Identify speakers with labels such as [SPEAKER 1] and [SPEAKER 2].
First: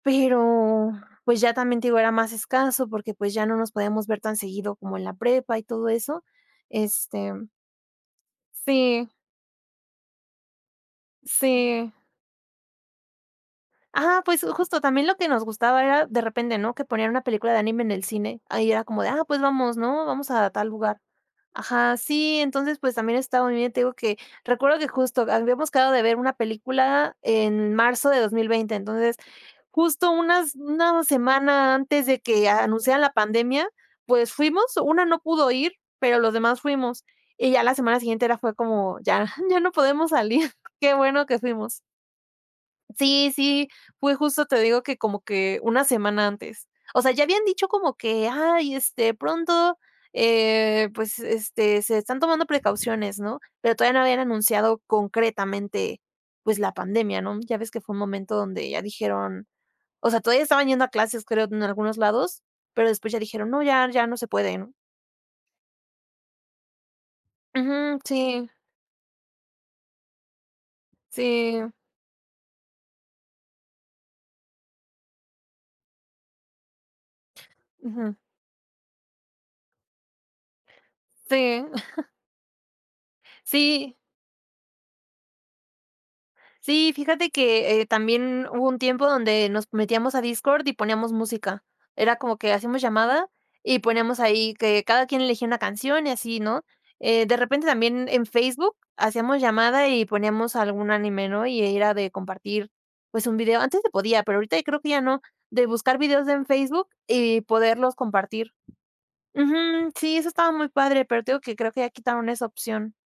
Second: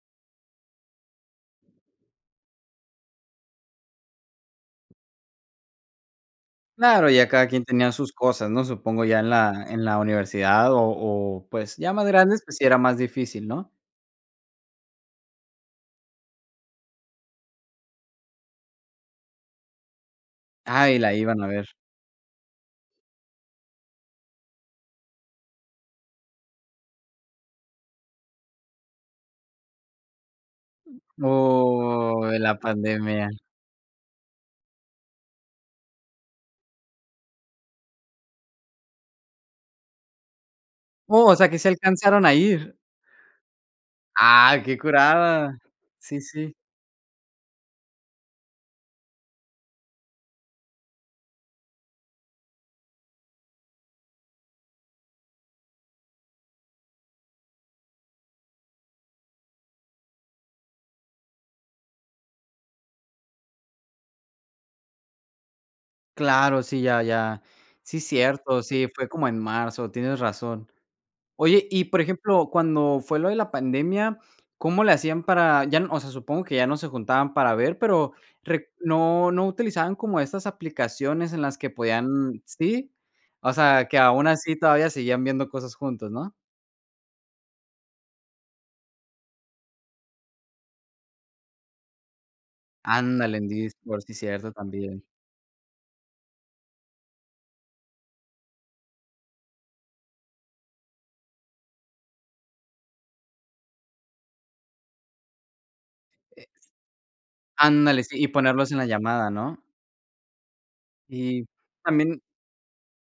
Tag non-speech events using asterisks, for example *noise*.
[SPEAKER 1] Pero pues, ya también, te digo, era más escaso porque, pues, ya no nos podíamos ver tan seguido como en la prepa y todo eso.
[SPEAKER 2] Claro, ya
[SPEAKER 1] Este
[SPEAKER 2] cada quien tenía sus cosas, ¿no? Supongo
[SPEAKER 1] Sí.
[SPEAKER 2] ya en la en la universidad, o o, pues,
[SPEAKER 1] Sí.
[SPEAKER 2] ya más grandes, pues, sí era más difícil, ¿no?
[SPEAKER 1] Ajá, pues, justo también lo que nos gustaba era de repente, ¿no? Que ponían una película de anime en el cine, ahí era como de, ah, pues, vamos, ¿no? Vamos a tal
[SPEAKER 2] Ah y
[SPEAKER 1] lugar
[SPEAKER 2] la iban a ver.
[SPEAKER 1] Ajá, sí, entonces, pues también está muy bien, te digo que recuerdo que justo habíamos quedado de ver una película en marzo de 2020, entonces, justo unas una semana antes de
[SPEAKER 2] Oh, en
[SPEAKER 1] que
[SPEAKER 2] la
[SPEAKER 1] anunciaran la
[SPEAKER 2] pandemia.
[SPEAKER 1] pandemia, pues, fuimos, una no pudo ir, pero los demás fuimos, y ya la semana siguiente era fue como, ya, ya no podemos salir, qué bueno
[SPEAKER 2] ¡Oh! O
[SPEAKER 1] que
[SPEAKER 2] sea, ¿que sí
[SPEAKER 1] fuimos.
[SPEAKER 2] alcanzaron a ir?
[SPEAKER 1] Sí, sí, fue justo,
[SPEAKER 2] ¡Ah!
[SPEAKER 1] te
[SPEAKER 2] Qué
[SPEAKER 1] digo que como
[SPEAKER 2] curada.
[SPEAKER 1] que una
[SPEAKER 2] Sí,
[SPEAKER 1] semana
[SPEAKER 2] sí.
[SPEAKER 1] antes. O sea, ya habían dicho como que: "Ay, este, pronto, eh, pues, este, se están tomando precauciones", ¿no? Pero todavía no habían anunciado concretamente, pues la pandemia, no, ya ves que fue un momento donde ya dijeron, o sea, todavía estaban yendo a clases, creo, en algunos lados, pero después ya dijeron: "No, ya, ya no se puede", ¿no?
[SPEAKER 2] Claro, sí, ya ya,
[SPEAKER 1] Ujú,
[SPEAKER 2] sí
[SPEAKER 1] sí.
[SPEAKER 2] cierto, sí, fue como en marzo, tienes razón. Oye,
[SPEAKER 1] Sí.
[SPEAKER 2] y, por ejemplo, cuando fue lo de la pandemia, cómo le hacían para ya, o sea, supongo que ya no se juntaban para ver, pero
[SPEAKER 1] Ujú.
[SPEAKER 2] re no no utilizaban como esas aplicaciones en las
[SPEAKER 1] Sí.
[SPEAKER 2] que
[SPEAKER 1] *giggles*
[SPEAKER 2] podían sí, o sea,
[SPEAKER 1] Sí
[SPEAKER 2] que aun así todavía seguían viendo cosas juntos, ¿no?
[SPEAKER 1] Sí, fíjate que, eh, también hubo un tiempo donde nos metíamos a Discord y poníamos música, era como que hacíamos llamada,
[SPEAKER 2] Ándale, en
[SPEAKER 1] y
[SPEAKER 2] Discord, si
[SPEAKER 1] poníamos
[SPEAKER 2] cierto,
[SPEAKER 1] ahí que
[SPEAKER 2] también.
[SPEAKER 1] cada quien elegía una canción, y así, ¿no? Eh, de repente también en Facebook hacíamos llamada y poníamos algún anime, ¿no? Ahí era de compartir, pues un video, antes se podía, pero ahorita creo que ya no, de buscar videos en
[SPEAKER 2] Es
[SPEAKER 1] Facebook y poderlos
[SPEAKER 2] Ándale, sí, y
[SPEAKER 1] compartir
[SPEAKER 2] ponerlos en la llamada,
[SPEAKER 1] ujú,
[SPEAKER 2] ¿no?
[SPEAKER 1] sí, eso estaba muy padre, pero te digo
[SPEAKER 2] Y
[SPEAKER 1] que creo que ya
[SPEAKER 2] también
[SPEAKER 1] quitaron esa opción.